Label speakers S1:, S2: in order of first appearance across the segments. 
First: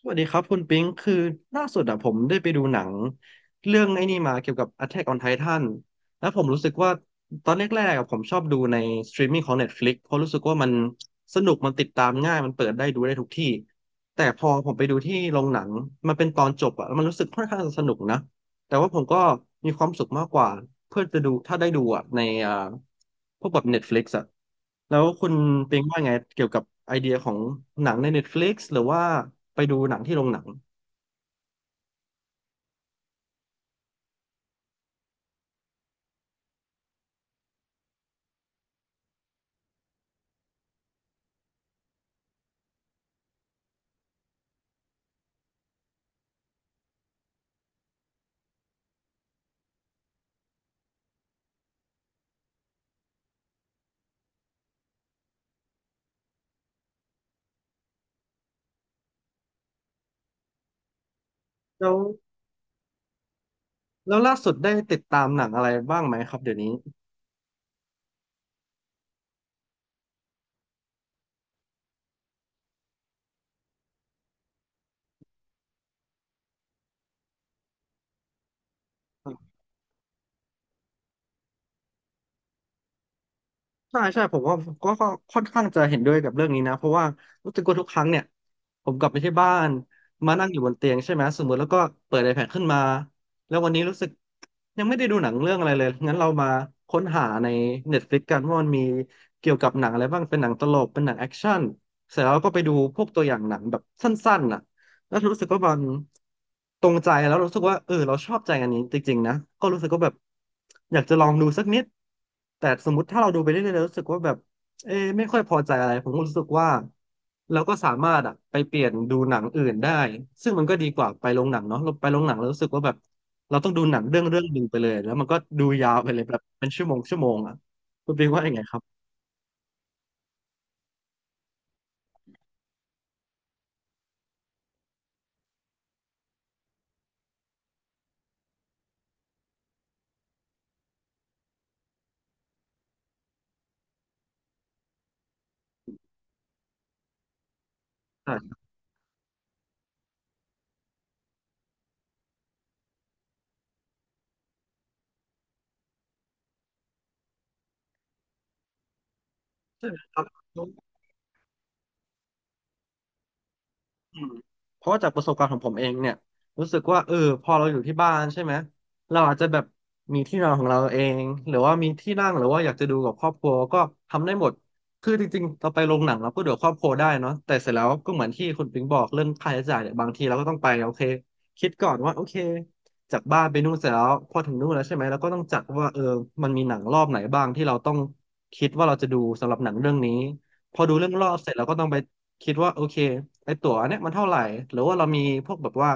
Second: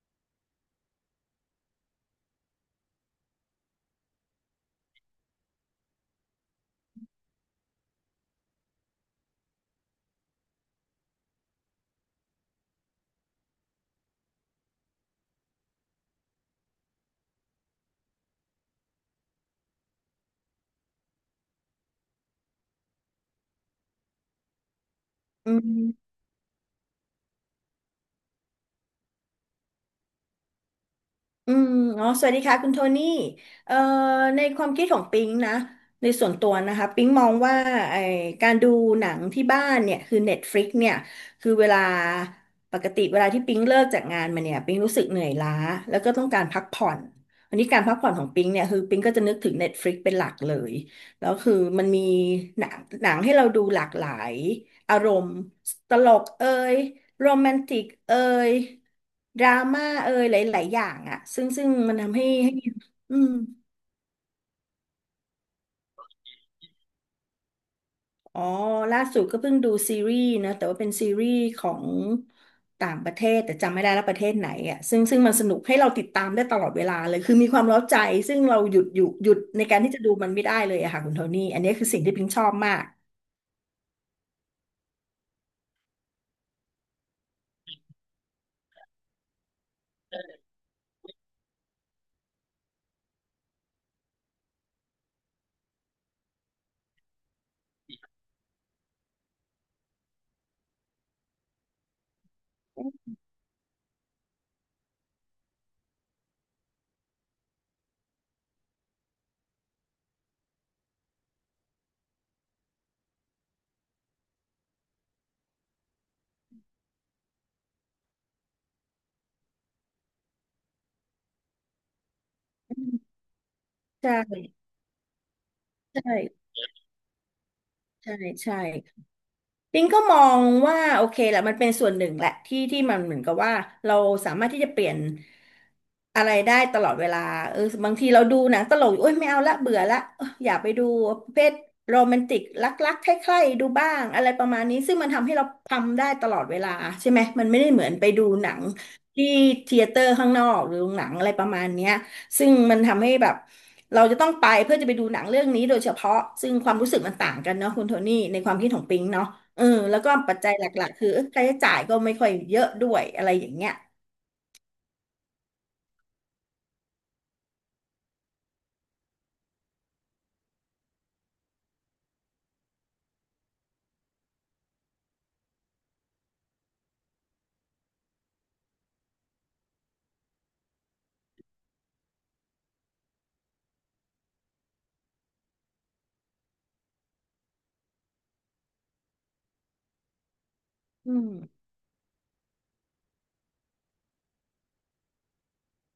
S1: สวัสดีครับคุณปิงคือล่าสุดอะผมได้ไปดูหนัง เรื่องไอ้นี่มาเกี่ยวกับ Attack on Titan แล้วผมรู้สึกว่าตอนแรกๆอะผมชอบดูในสตรีมมิ่งของ Netflix เพราะรู้สึกว่ามันสนุก มันติดตามง่าย มันเปิดได้ดูได้ทุกที่ แต่พอผมไปดูที่โรงหนัง มันเป็นตอนจบอะแล้วมันรู้สึกค่อนข้างจะสนุกนะ แต่ว่าผมก็มีความสุขมากกว่าเพื่อจะดูถ้าได้ดูอ่ะในอ่าพวกแบบ Netflix อ่ะแล้วคุณ
S2: อื
S1: เป็นว่าไง
S2: ม
S1: เกี่ยวกับไอเดียของหนังใน Netflix หรือว่าไปดูหนังที่โรงหนัง
S2: อืมอ๋อสวัสดีค่ะคุณโทนี่เอ่อในความคิดของปิงนะในส่วนตัวนะคะปิงมองว่าไอการดูหนังที่บ้านเนี่ยคือ Netflix เนี่ยคือเวลาปกติเวลาที่ปิงเลิกจากงานมาเนี่ยปิงรู้สึกเหนื่อยล้าแล้วก็ต้องการพักผ่อนวันนี้การพักผ่อนของปิงเนี่ยคือปิงก็จะนึกถึง Netflix เป็นหลักเลยแล้วคือมันมีหนังหนังให้เราดูหลากหลายอารมณ์ตลกเอย โรแมนติกเอยดราม่าเอยหลายๆอย่างอะซึ่ง
S1: แล้
S2: มั
S1: ว
S2: นทำให้อืม
S1: แล้วล่าสุดได้ติดตามหนังอะไรบ้างไหมครับเดี๋ยวนี้
S2: อ๋อล่าสุดก็เพิ่งดูซีรีส์นะแต่ว่าเป็นซีรีส์ของต่างประเทศแต่จำไม่ได้แล้วประเทศไหนอ่ะซึ่งมันสนุกให้เราติดตามได้ตลอดเวลาเลยคือมีความเร้าใจซึ่งเราหยุดในการที่จะดูมันไม่ได้เลยอะค่ะคุณโทนี่อันนี้คือสิ่งที่พิงชอบมาก
S1: ใช่ใช่ผมว่าก็ค่อนข้างจะเห็นด้วยกับเรื่องนี้นะเพราะว่ารู้สึกว่าทุกครั้งเนี่ยผมกลับไปที่บ้านมานั่งอยู่บนเตียงใช่ไหมสมมติแล้วก็เปิด iPad ขึ้นมาแล้ววันนี้รู้สึกยังไม่ได้ดูหนังเรื่องอะไรเลยงั้นเรามาค้นหาใน Netflix กันว่ามันมีเกี่ยวกับหนังอะไรบ้างเป็นหนังตลกเป็นหนังแอคชั่นเสร็จแล้วก็ไปดูพวกตัวอย่างหนังแบบสั้นๆน่ะ แล้วรู้สึกว่ามันตรงใจแล้วรู้สึกว่าเออเราชอบใจอันนี้จริงๆนะก็รู้สึกว่าแบบอยากจะลองดูสักนิดแต่สมมติถ้าเราดูไปเรื่อยๆแล้วรู้สึกว่าแบบเออไม่ค่อยพอใจอะไรผมก็รู้สึกว่าเราก็สามารถอะไปเปลี่ยนดูหนังอื่นได้ซึ่งมันก็ดีกว่าไปโรงหนังเนาะเราไปโรงหนังแล้วรู้สึกว่าแบบเราต้องดูหนัง
S2: ใช่
S1: เรื่องหนึ่งไปเลยแล้วมันก็ดูยาวไป
S2: ใช่
S1: เลยแบบเป็นชั่วโมงชั่วโมงอะคุ
S2: ใช่
S1: ณปิงว่ายั
S2: ใช่
S1: งไงครับ
S2: ปิงก็มองว่าโอเคแหละมันเป็นส่วนหนึ่งแหละที่ที่มันเหมือนกับว่าเราสามารถที่จะเปลี่ยนอะไรได้ตลอดเวลาเออบางทีเราดูหนังตลกอยู่โอ้ยไม่เอาละเบื่อละเอออยากไปดูประเภทโรแมนติกรักๆใคร่ๆดูบ้างอะไรประมาณนี้ซึ่งมันทำให้เราทำได้ตลอดเวลาใช่ไหมมันไม่ได้เหมือนไปดูหนั
S1: ใช่
S2: งที่เธียเตอร์ข้างนอกหรือโรงหนังอะไรประมาณเนี้ยซึ่งมันทำให้แบบเราจะต้องไปเพื่อจะไปดูหนังเรื่องนี้โดยเฉพาะซึ่งความรู้สึกมันต่างกันเนาะคุณโทนี่ในความคิดของปิงเนาะ เออ
S1: ใช่
S2: แล้วก็
S1: ครับ
S2: ปัจจัยหลักๆคือเออค่าใช้จ่ายก็ไม่ค่อยเยอะด้วยอะไรอย่างเงี้ย
S1: อืมเพราะว่าจากประสบการณ์ของผมเองเนี่ยรู้สึกว่าเออพอเราอยู่ที่บ้านใช่ไหมเราอาจจะแบบมีที่นอนของเราเองหรือว่ามีที่นั่งหรือว่าอยากจะดูกับครอบครัวก็ทำได้หมดคือจริงๆเราไปโรงหนังเราก็ดูกับครอบครัวได้เนาะแต่เสร็จแล้วก็เหมือนที่คุณปิงบอกเรื่องค่าใช้จ่ายเนี่ยบางทีเราก็ต้องไปโอเคคิดก่อนว่าโอเคจากบ้านไปนู่นเสร็จแล้วพอถึงนู่นแล้วใช่ไหมเราก็ต้องจัดว่าเออมันมีหนังรอบไหนบ้างที่เราต้องคิดว่าเราจะดูสำหรับหนังเรื่องนี้พอดูเรื่อ
S2: อื
S1: งรอ
S2: ม
S1: บเสร็จเราก็ต้องไป คิดว่าโอเคไอตั๋วอันเนี้ยมันเท่าไหร่หรือว่าเรามีพวกแบบว่า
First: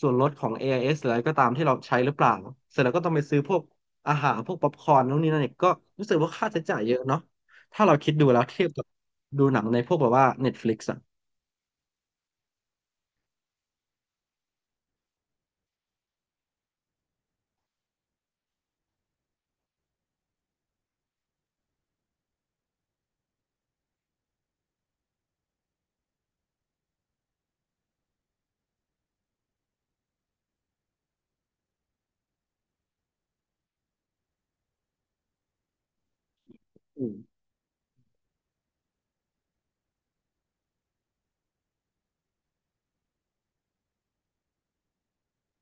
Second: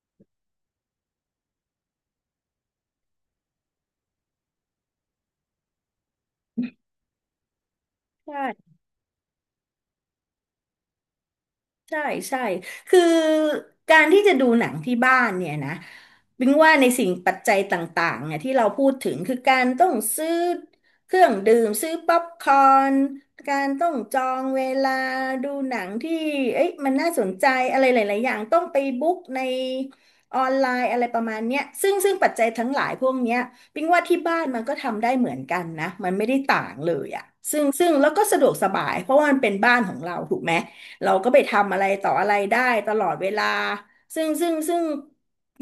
S1: ส่วนลดของ AIS หรืออะไรก็ตามที่เราใช้หรือเปล่าเสร็จแล้วก็ต้องไปซื้อพวกอาหารพวกป๊อปคอร์นนู่นนี่นั่นอีกก็รู้สึกว่าค่าใช้จ่ายเยอะเนาะถ้าเราคิดดูแล้
S2: ใช่
S1: วเทียบกับดูหนังในพวกแบบว่า Netflix อ่ะ
S2: ใช่ใช่คือการที่จะดูหนังที่บ้านเนี่ยนะบิงว่าในสิ่งปัจจัยต่างๆเนี่ยที่เราพูดถึงคือการต้องซื้อเครื่องดื่มซื้อป๊อปคอร์นการต้องจองเวลาดูหนังที่เอ้ยมันน่าสนใจอะไรหลายๆอย่างต้องไปบุ๊กในออนไลน์อะไรประมาณเนี้ยซึ่งปัจจัยทั้งหลายพวกเนี้ยบิงว่าที่บ้านมันก็ทำได้เหมือนกันนะมันไม่ได้ต่างเลย
S1: อืม
S2: อะซึ่งแล้วก็สะดวกสบายเพราะว่ามันเป็นบ้านของเราถูกไหม เราก็ไปทำอะไรต่ออะไรได้ตลอดเวลาซึ่ง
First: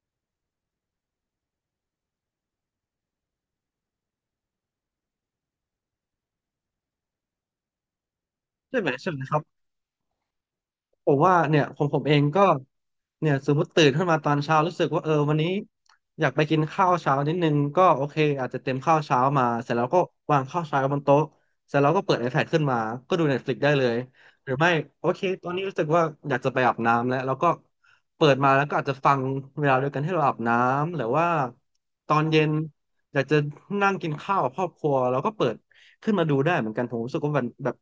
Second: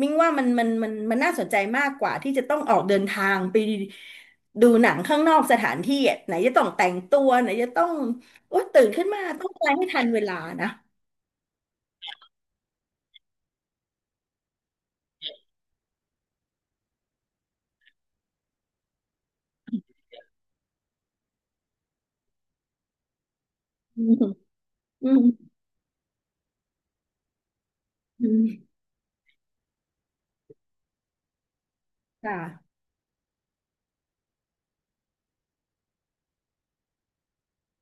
S2: มิ้งว่ามันน่าสนใจมากกว่าที่จะต้องออกเดินทางไปดูหนังข้างนอกสถานที่อะไหนจะต้องแต่งตัวไหนจะต้องโอ๊ย
S1: ใช่
S2: ตื่
S1: ไหม
S2: นขึ้น
S1: ใช่ไหม
S2: มา
S1: ครับ
S2: ต้องอะไรให้ทันเวลานะ
S1: ผมว่าเนี่ยผมเองก็เนี่ยสมมติตื่นขึ้นมาตอนเช้ารู้สึกว่าเออวันนี้อยากไปกินข้าวเช้านิดนึงก็โอเคอาจจะเตรียมข้าวเช้ามาเสร็จแล้วก็วางข้าวเช้าบนโต๊ะเสร็จแล้วก็เปิด iPad ขึ้นมาก็ดู Netflix ได้เลย
S2: อืม
S1: หรือไม่โอ
S2: อืม
S1: เคตอนนี้รู้สึกว่าอยากจะไปอาบน้ำแล้วก็เปิ
S2: อื
S1: ด
S2: ม
S1: มาแล้วก็อาจจะฟังเวลาเดียวกันที่เราอาบน้ำหรือว่าตอนเย็น
S2: ค่ะ
S1: อยากจะนั่งกินข้าวกับครอบครัวแล้วก็เปิด ขึ้นมาดูได้เหมือนกันผมรู้สึกว่ามันแบบ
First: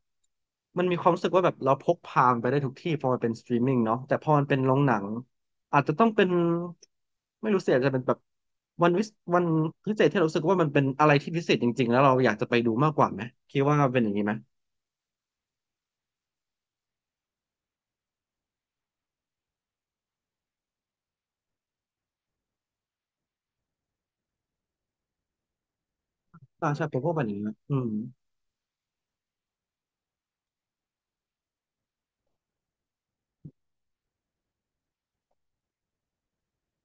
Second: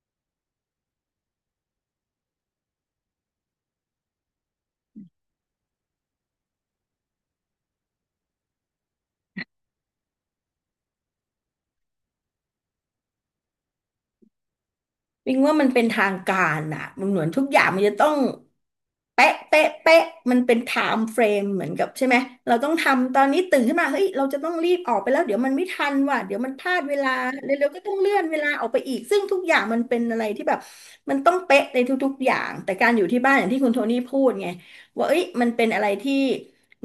S1: มันมีความรู้สึกว่าแบบเราพกพามันไปได้ทุกที่พอมันเป็นสตรีมมิ่งเนาะแต่พอมันเป็นโรงหนังอาจจะต้องเป็นไม่รู้สิอาจจะเป็นแบบวันวิสวันพิเศษที่เรารู้สึกว่ามันเป็นอะไรที่พิเศษจริงๆแล้วเราอยากจะไปดูมากกว่าไหมคิดว่าเป็นอย่างนี้ไหม
S2: วิงว่ามันเป็นทางการอ่ะมันเหมือนทุกอย่างมันจะต้องเป๊ะเป๊ะเป๊ะมันเป็นไทม์เฟรมเหมือนกับใช่ไหมเราต้องทำตอนนี้ตื่นขึ้นมาเฮ้ยเราจะต้องรีบออกไปแล้วเดี๋ยวมันไม่ทันว่ะเดี๋ยวมันพ
S1: อ่า
S2: ลาด
S1: ใช่ผ
S2: เว
S1: ม
S2: ลา
S1: ว่เป็นอย่างนี้นะ
S2: เร็ว
S1: อื
S2: ๆก็
S1: ม
S2: ต้องเลื่อนเวลาออกไปอีกซึ่งทุกอย่างมันเป็นอะไรที่แบบมันต้องเป๊ะในทุกๆอย่างแต่การอยู่ที่บ้านอย่างที่คุณโทนี่พูดไงว่าเอ้ยมันเป็นอะไรที่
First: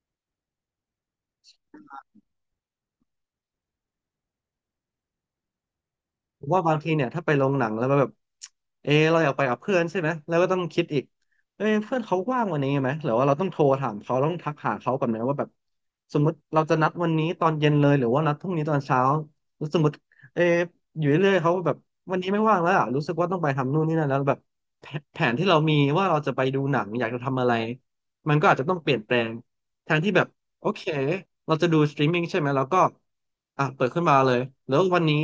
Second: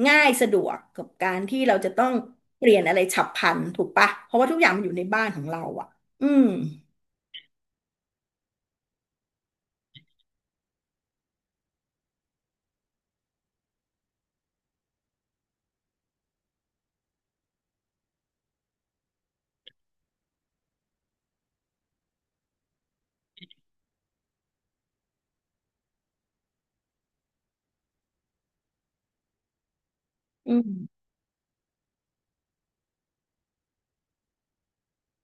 S2: ง่ายสะดวกกับการที่เราจะต้องเปลี่ยนอะไรฉับพลันถูกปะเพราะว่าทุกอย่างมันอยู่ในบ้านของเราอ่ะอื
S1: ผ
S2: ม
S1: มว่าบางทีเนี่ยถ้าไปโรงหนังแล้วมันแบบเราอยากไปกับเพื่อนใช่ไหมแล้วก็ต้องคิดอีกเอ้ยเพื่อนเขาว่างวันนี้ไหมหรือว่าเราต้องโทรถามเขาต้องทักหาเขาก่อนไหมว่าแบบสมมติเราจะนัดวันนี้ตอนเย็นเลยหรือว่านัดพรุ่งนี้ตอนเช้าแล้วสมมติเอออยู่เรื่อยๆเขาแบบวันนี้ไม่ว่างแล้วอะรู้สึกว่าต้องไปทำนู่นนี่นั่นแล้วแบบแผแผนที่เรามีว่าเราจะไปดูหนังอยากจะทำอะไรมันก็อาจจะต้องเปลี่ยนแปลงแทนที่แบบ
S2: อื
S1: โอเค
S2: ม
S1: เราจะดูสตรีมมิ่งใช่ไหมแล้วก็อ่ะเปิดขึ้นมาเลยแล้ววันนี้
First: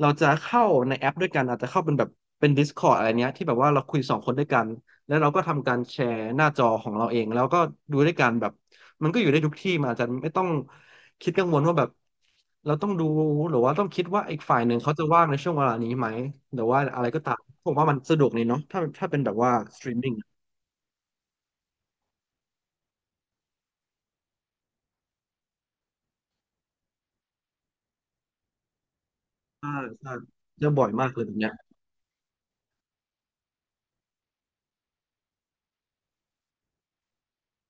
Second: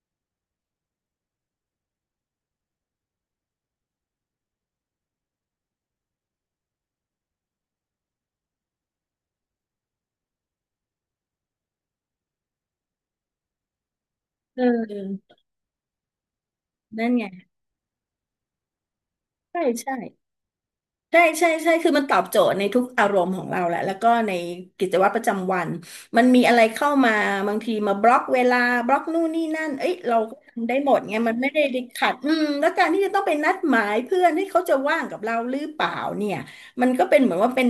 S1: เราจะเข้าในแอปด้วยกันอาจจะเข้าเป็นแบบเป็น Discord อะไรเนี้ยที่แบบว่าเราคุยสองคนด้วยกันแล้วเราก็ทำการแชร์หน้าจอของเราเองแล้วก็ดูด้วยกันแบบมันก็อยู่ได้ทุกที่มันอาจจะไม่ต้องคิดกังวลว่าแบบเราต้องดูหรือว่าต้องคิดว่าอีกฝ่า
S2: เ
S1: ยหนึ่งเขาจะว่าง
S2: ออ
S1: ในช่วงเวลานี้ไหมหรือว่าอะไร
S2: นั่น
S1: ก็
S2: ไง
S1: ตามผมว่ามันสะดวกเลยเนาะถ้าเป็นแบบว่า
S2: ใช่
S1: สตรี
S2: ใช่
S1: มมิ่ง
S2: ใช่ใช่ใช่คือมันตอบโจทย์ในทุกอารมณ์ของเราแหละแล้วก็ในกิจวัตรประจำวันมันมีอะไรเข้ามาบางทีมาบล็อกเวลาบล็อกนู่นนี่นั่
S1: อ่า
S2: นเอ้ย
S1: ใช่
S2: เราก็
S1: เจอ
S2: ทำได้
S1: บ่อ
S2: ห
S1: ย
S2: มด
S1: มาก
S2: ไง
S1: เลยแบ
S2: มั
S1: บ
S2: น
S1: เนี้
S2: ไม่
S1: ย
S2: ได้ติดขัดอืมแล้วการที่จะต้องไปนัดหมายเพื่อนให้เขาจะว่างกับเราหรือเปล่าเนี่ยมันก็เป็นเหมือนว่าเป็น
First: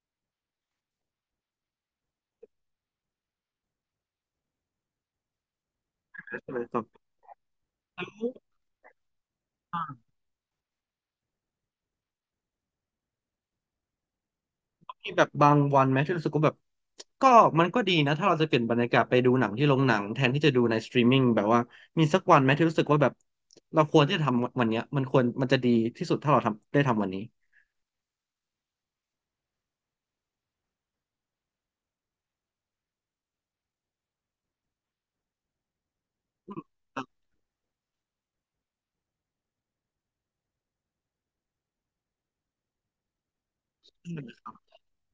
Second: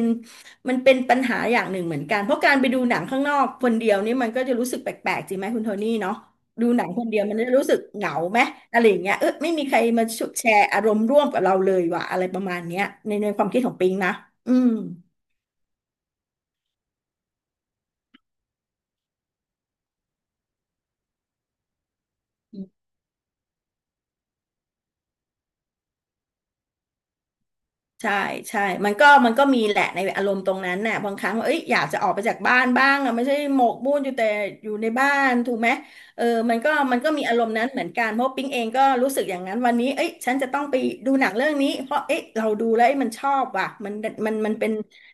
S2: มันเป็นปัญหาอย่างหนึ่งเหมือนกันเพราะการไปดูหนังข้างนอกคนเดียวนี่มันก็จะรู้สึกแปลกๆจริงไหมคุณโทนี่เนาะ
S1: ใช่ไหม
S2: ดู
S1: ครั
S2: หนัง
S1: บ
S2: คนเดียวมันจะรู้สึกเห
S1: แล้
S2: งาไหม อะไรอย่างเงี้ยเออไม่มีใครมา
S1: ว
S2: แชร์อารมณ์ร่วมกับเราเลยว่ะอะไรประมาณเนี้ยในความคิดของปิงนะอืม
S1: มีแบบบางวันไหมที่รู้สึกว่าแบบก็มันก็ดีนะถ้าเราจะเปลี่ยนบรรยากาศไปดูหนังที่โรงหนังแทนที่จะดูในสตรีมมิ่งแบบว่ามีสักวันไหมที่รู้สึกว่าแบบเราควรที่จะทำวันเนี้ยมันควรมันจะดีที่สุดถ้าเราทำได้ทำวันนี้
S2: ใช่ใช่มันก็มีแหละในอารมณ์ตรงนั้นน่ะบางครั้งเอ้ยอยากจะออกไปจากบ้านบ้างอะไม่ใช่หมกมุ่นอยู่แต่อยู่ในบ้านถูกไหมเออมันก็มีอารมณ์นั้นเหมือนกันเพราะปิ๊งเองก็รู้สึกอย่างนั้นวันนี้เอ้ยฉันจะต้องไปดูหนังเรื่องนี้เพราะเอ้ยเราดูแล้วเอ้ยมันชอบว่ะมัน
S1: อื
S2: มันมั
S1: ม
S2: นเป็น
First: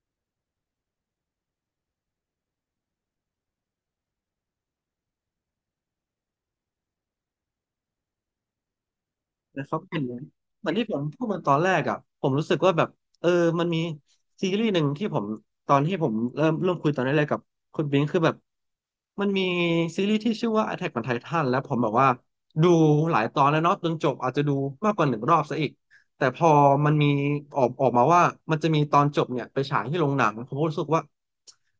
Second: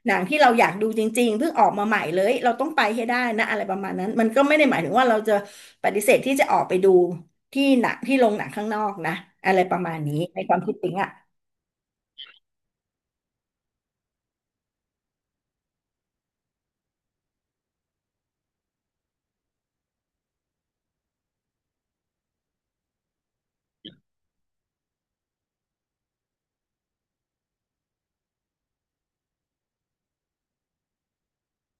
S2: หนังที่เราอยากดูจริงๆเพิ่งออกมาใหม่เลยเราต้องไปให้ได้นะอะไรประมาณนั้นมันก็ไม่ได้หมายถึงว่าเราจะปฏิเสธที่จะออกไปดูที่หนังที่โรงหนังข้างนอกนะอะไร
S1: นะค
S2: ป
S1: รับ
S2: ระมา
S1: เป็
S2: ณ
S1: นเห
S2: นี้ในความ
S1: มือ
S2: คิ
S1: น
S2: ด
S1: ที่
S2: ปิ๊
S1: ผ
S2: ง
S1: ม
S2: อ่ะ
S1: พูดมาตอนแรกอ่ะผมรู้สึกว่าแบบเออมันมีซีรีส์หนึ่งที่ผมตอนที่ผมเริ่มคุยตอนแรกๆกับคุณบิงคือแบบมันมีซีรีส์ที่ชื่อว่า Attack on Titan แล้วผมแบบว่าดูหลายตอนแล้วเนาะจนจบอาจจะดูมากกว่าหนึ่งรอบซะอีกแต่พอมันมีออกมาว่ามันจะมีตอนจบเนี่ยไปฉายที่โรงหนังผมก็รู้สึกว่า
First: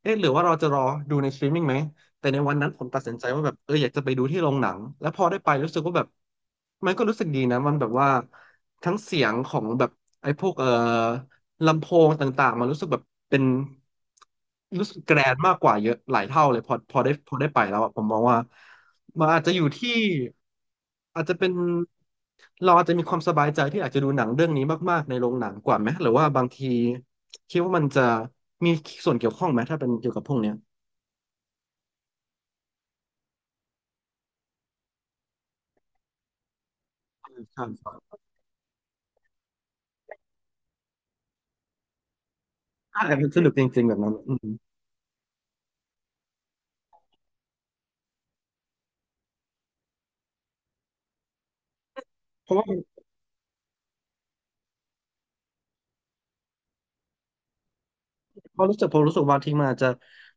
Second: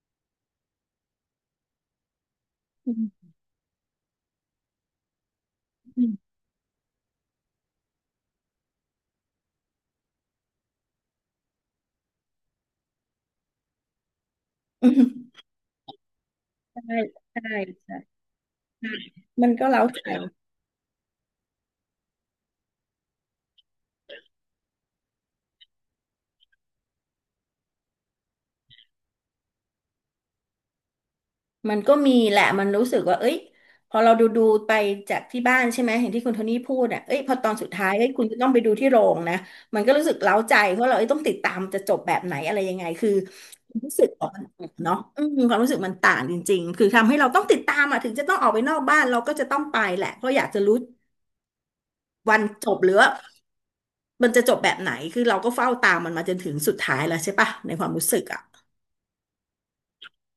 S1: เอ๊ะหรือว่าเราจะรอดูในสตรีมมิ่งไหม แต่ในวันนั้นผมตัดสินใจว่าแบบเอออยากจะไปดูที่โรงหนังแล้วพอได้ไปรู้สึกว่าแบบมันก็รู้สึกดีนะมันแบบว่าทั้งเสียงของแบบไอ้พวกลำโพงต่างๆมันรู้สึกแบบเป็นรู้สึกแกรน ด์มากกว่าเยอะหลายเท่าเลยพอพอได้พอ
S2: ใช่
S1: ได้ไปแล้วอะ
S2: ใช่
S1: ผมมองว่ามันอาจ
S2: มั
S1: จะ
S2: น
S1: อยู่
S2: ก็เล้า
S1: ที่
S2: ใจ
S1: อาจจะเป็นเราอาจจะมีความสบายใจที่อาจจะดูหนังเรื่องนี้มากๆในโรงหนังกว่าไหมหรือว่าบางทีคิดว่ามันจะมีส่วนเกี่ยวข้องไหมถ้าเป็นเกี่ยวกับพวกเนี้ย
S2: มันก็มีแหละมันรู้สึกว่าเอ้ยพอเราดูไปจากที่บ้านใช่ไหม เห็นที่คุณโทนี่พูดอ่ะเอ้ยพ
S1: อื
S2: อ
S1: ม
S2: ตอ
S1: ค
S2: น
S1: รั
S2: สุดท้ายเอ้ย
S1: บ
S2: คุณจะต้องไปดูที่โรงนะ มันก็รู้สึกเล้าใจเพราะเราเอ้ยต้องติดตามจะจบแบบไหนอะไรยังไง
S1: ใช่
S2: คือ
S1: มันสนุกจ
S2: ความ
S1: ริงๆแบ
S2: รู้
S1: บ
S2: สึก
S1: นั้น
S2: ออก
S1: อืม
S2: มันเนาะอืมความรู้สึกมันต่างจริงๆ คือทำให้เราต้องติดตามอ่ะถึงจะต้องออกไปนอกบ้านเราก็จะต้องไปแหละเพราะอยากจะรู้วัน
S1: เพราะว่า
S2: จบหรือว่ามันจะจบแบบไหนคือเราก็เฝ้าตามมันมาจนถึงสุดท้ายแล้วใช่ปะในความรู้สึกอ่ะ
S1: เพราะรู้สึกผมรู้สึกบางทีมันอาจจะ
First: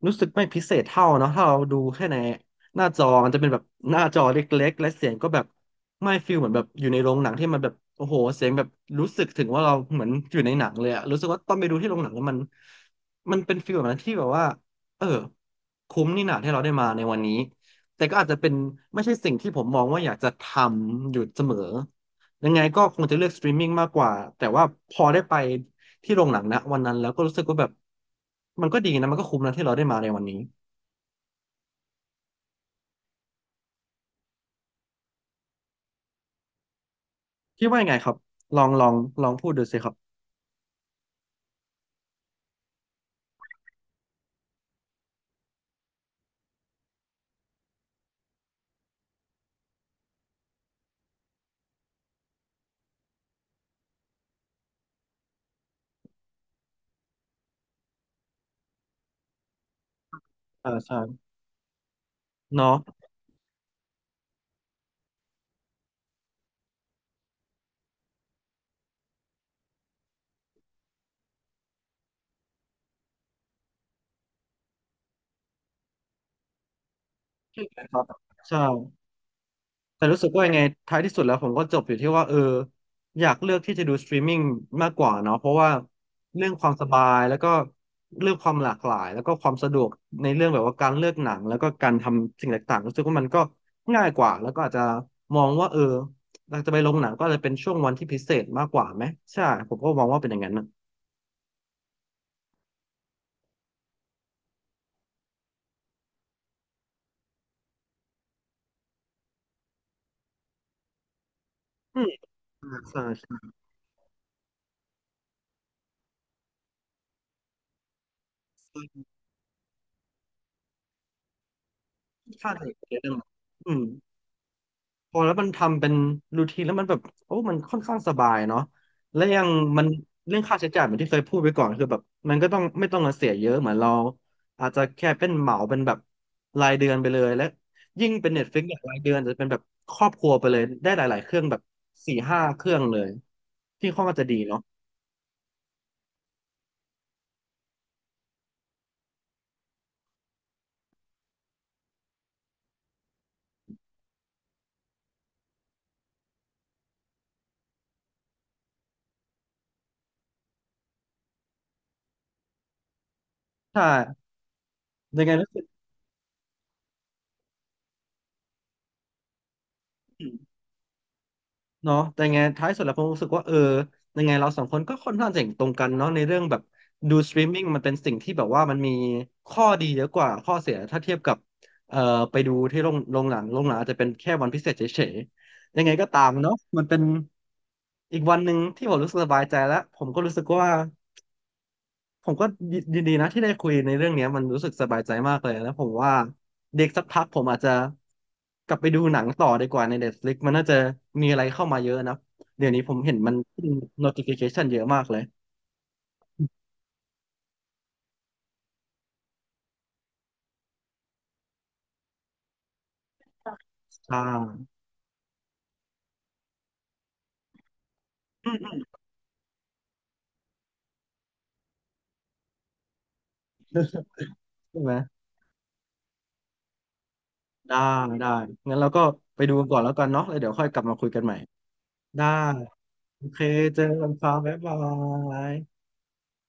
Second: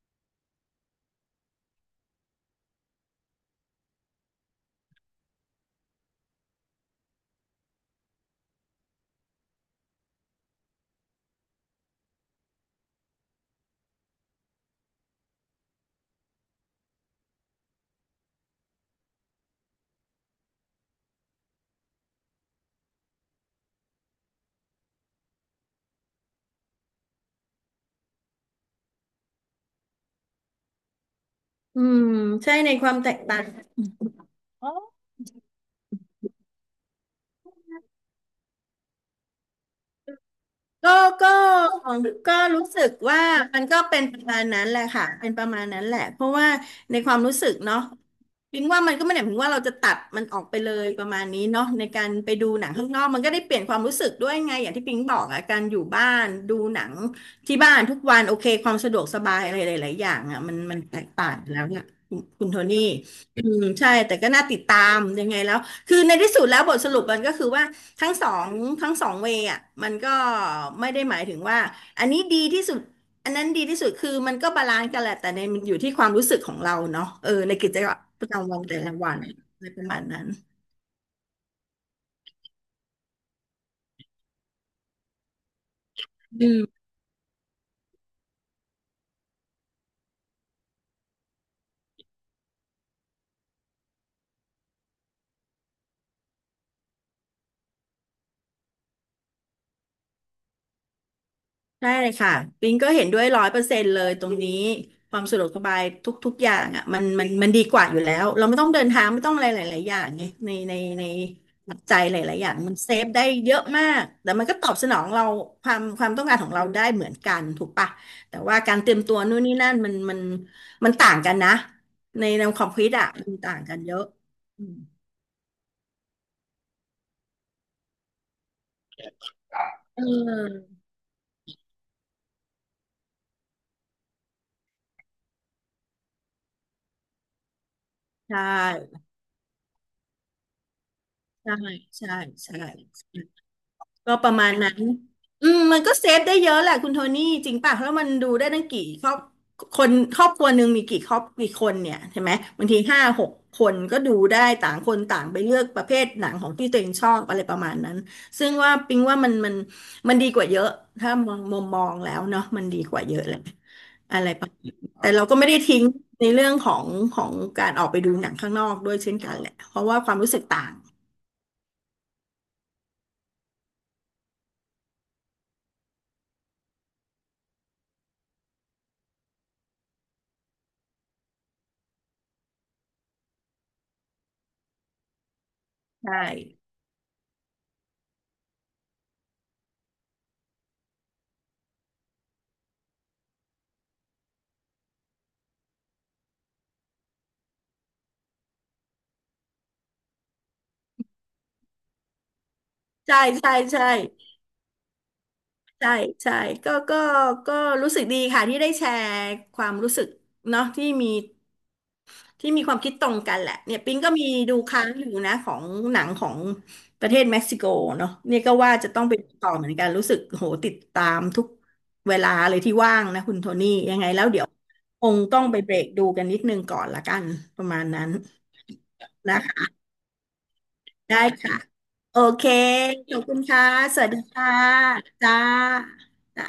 S1: รู้สึกไม่พิเศษเท่าเนาะถ้าเราดูแค่ในหน้าจอมันจะเป็นแบบหน้าจอเล็กๆและเสียงก็แบบไม่ฟิลเหมือนแบบอยู่ในโรงหนังที่มันแบบโอ้โหเสียงแบบรู้สึกถึงว่าเราเหมือนอยู่ในหนังเลยอะรู้สึกว่าตอนไปดูที่โรงหนังแล้วมันมันเป็นฟิลแบบนั้นที่แบบว่าเออคุ้มนี่หนาที่เราได้มาในวันนี้แต่ก็อาจจะเป็นไม่ใช่สิ่งที่ผมมองว่าอยากจะทำอยู่เสมอยังไงก็คงจะเลือกสตรีมมิ่งมากกว่าแต่ว่าพอได้ไป ที่โรงหนังนะวันนั้นแล้วก็รู้สึกว่าแบบมันก็ดีนะมันก็คุ้มนะที่เราได้มาในวันนี้
S2: อืมใช่ในความแตกต่าง
S1: คิดว่ายังไงครับลองลองพูดดูสิครับ
S2: ก็ก็ก็รู้สึกว่ามันก็เป็นประมาณนั้นแหละค่ะเป็นประมาณนั้นแหละเพราะว่าในความรู้สึกเนาะพิงว่ามันก็ไม่ได้หมายถึงว่าเราจะตัดมันออกไปเลยประมาณนี้เนาะในการไปดูหนังข้างนอกมันก็ได้เปลี่ยนความรู้สึกด้วยไงอย่างที่พิงบอกอะการอยู่บ้านดูหนังที่บ้านทุกวันโอเคความสะดวกสบายอะไรหลายๆอย่างอะมัน
S1: อ่า
S2: มัน
S1: ใช่
S2: แตกต่างแล้วเนี่ยคุณโท
S1: เนาะ
S2: นี่อืมใช่แต่ก็น่าติดตามยังไงแล้วคือในที่สุดแล้วบทสรุปมันก็คือว่า ทั้งสองทั้งสองเวย์อ่ะมันก็ไม่ได้หมายถึงว่าอันนี้ดีที่สุดอันนั้นดีที่สุดคือมันก็บาลานซ์กันแหละแต่ในมันอยู่ที่ความรู้สึกของเราเนาะเออใน
S1: ใช่
S2: กิจ
S1: ค
S2: วัต
S1: รั
S2: ร
S1: บ
S2: ประจำวั
S1: ใช่
S2: นแต่ละวันอะไรประมา
S1: แต่
S2: ณ
S1: รู้
S2: นั้น
S1: สึกว่ายังไงท้ายที่สุดแล้วผมก็จบอยู่ที่ว่าอยากเลือกที่จะดูสตรีมมิ่งมากกว่าเนาะเพราะว่าเรื่
S2: อื
S1: องความส
S2: ม
S1: บายแล้วก็เรื่องความหลากหลายแล้วก็ความสะดวกในเรื่องแบบว่าการเลือกหนังแล้วก็การทำสิ่งต่างๆรู้สึกว่ามันก็ง่ายกว่าแล้วก็อาจจะมองว่าเราจะไปลงหนังก็อาจจะเป็นช่วงวันที่พิเศษมากกว่าไหมใช่ผมก็มองว่าเป็นอย่างนั้นนะ
S2: ได้เลยค่ะปิงก็เห็นด้วย100%เลยตรงนี้ความสะดวกสบายทุกๆอย่างอ่ะมันดีกว่าอยู่แล้วเราไม่ต้องเดินทางไม่ต้องอะไรหลายๆอย่างไงในปัจจั
S1: อื
S2: ย
S1: ม
S2: หลายๆอย่างมันเซ
S1: ใช่
S2: ฟได้เย
S1: ใช่
S2: อะมากแต่มันก็ตอบสนองเราความต้องการของเราได้เหมือนกันถูกปะแต่ว่าการเตรียม
S1: ใช่
S2: ตัวนู่นนี่นั่นมันต่างกันนะในแนว
S1: ค่้าง
S2: ความ
S1: จะ
S2: คิด
S1: เย
S2: อ่ะ
S1: เรื่อง
S2: มันต่าง
S1: อื
S2: กัน
S1: ม
S2: เยอะอืม
S1: พอแล้วมันทำเป็นรูทีนแล้วมันแบบโอ้มันค่อนข้างสบายเนาะและยังมัน
S2: เ
S1: เรื่องค่าใช้
S2: ออ
S1: จ่ายเหมือนที่เคยพูดไปก่อนคือแบบมันก็ต้องไม่ต้องมาเสียเยอะเหมือนเราอาจจะแค่เป็นเหมาเป็นแบบรายเดือนไปเลยและยิ่งเป็น
S2: ใช
S1: Netflix เนี่ยราย
S2: ่
S1: เดือนจะเป็นแบบครอบครัวไปเลยได้หลายๆเครื่อง
S2: ใช่
S1: แบบ
S2: ใช่
S1: สี่ห้า
S2: ใช่
S1: เครื่องเลยที่ค่อน
S2: ก็
S1: ข้างจะ
S2: ประ
S1: ดี
S2: มาณ
S1: เนาะ
S2: นั้นอืมมันก็เซฟได้เยอะแหละคุณโทนี่จริงป่ะแล้วมันดูได้ตั้งกี่ครอบคนครอบครัวหนึ่งมีกี่ครอบกี่คนเนี่ยใช่ไหมบางที5-6 คนก็ดูได้ต่างคนต่างไปเลือกประเภทหนังของที่ตัวเองชอบอะไรประมาณนั้นซึ่งว่าปิงว่ามันดีกว่าเยอะถ้ามองมุมมองแล้วเนาะมันดีกว่าเยอะเลย
S1: ใช่
S2: อะไรประมาณน้แต่เรา
S1: ยังไง
S2: ก็ไม่
S1: รู้
S2: ได้
S1: สึก
S2: ทิ้งในเรื่องของการออกไปดูหนังข้างนอกด้วยเช่นกันแหละเพราะว่าความรู้สึกต่าง
S1: เนาะแต่ไงท้ายสุดแล้วผมรู้สึกว่ายังไงเราสองคนก็ค่อนข้างเห็นตรงกันเนาะในเรื่องแบบดูสตรีมมิ่งมันเป็นสิ่งที่แบบว่ามันมีข้อดีเยอะกว่าข้อเสียถ้าเทียบกับเอ่อไปดูที่โรงหนังอาจจะเป็นแค่วันพิเศษเฉยๆยังไงก็
S2: ใช่
S1: ตามเนาะมันเป็นอีกวันหนึ่งที่ผมรู้สึกสบายใจแล้วผมก็รู้สึกว่า ผมก็ยินดีนะที่ได้คุยในเรื่องเนี้ยมันรู้สึกสบายใจมากเลยแล้วผมว่าเด็กสักพักผมอาจจะกลับไปดูหนังต่อดีกว่าใน Netflix มันน่าจะมีอะไรเข้ามาเยอะนะเดี๋ยวนี้ผมเห็
S2: ใช่
S1: นมัน
S2: ใช่
S1: ขึ้น
S2: ใช่
S1: notification เยอะมากเลย
S2: ใช่ใช่ก็ก็ก็รู้สึกดีค่ะที่ได้แชร์ความรู้สึกเนาะที่มีความคิดตรงกันแหละเนี่ยปิงก็
S1: ใช่
S2: มีดูค้างอยู่นะของหนังของประเทศเม็กซิโกเนาะเนี่ย
S1: อื
S2: ก็
S1: มอื
S2: ว่า
S1: ม
S2: จะต้องไปดูต่อเหมือนกันรู้สึกโหติดตามทุกเวลาเลยที่ว่างนะคุณโทนี่ยังไงแล้วเดี๋ยว
S1: ใช่ไหม
S2: คงต้องไปเบรกดูกันนิดนึงก่อนละกันประ
S1: ได้
S2: มาณนั้น
S1: ได้งั้นเราก็ไป
S2: นะ
S1: ดูกัน
S2: คะ
S1: ก่อนแล้วกันเนาะแล้วเดี๋ยวค่อยกลับมาคุย
S2: ได้
S1: กันใหม่
S2: ค่ะโอ
S1: ได้
S2: เคขอ
S1: โอ
S2: บคุ
S1: เค
S2: ณค่ะ
S1: เจอ
S2: ส
S1: กั
S2: วัส
S1: น
S2: ดี
S1: ครับ
S2: ค่ะ
S1: บ๊ายบา
S2: จ้า
S1: ย
S2: จ้า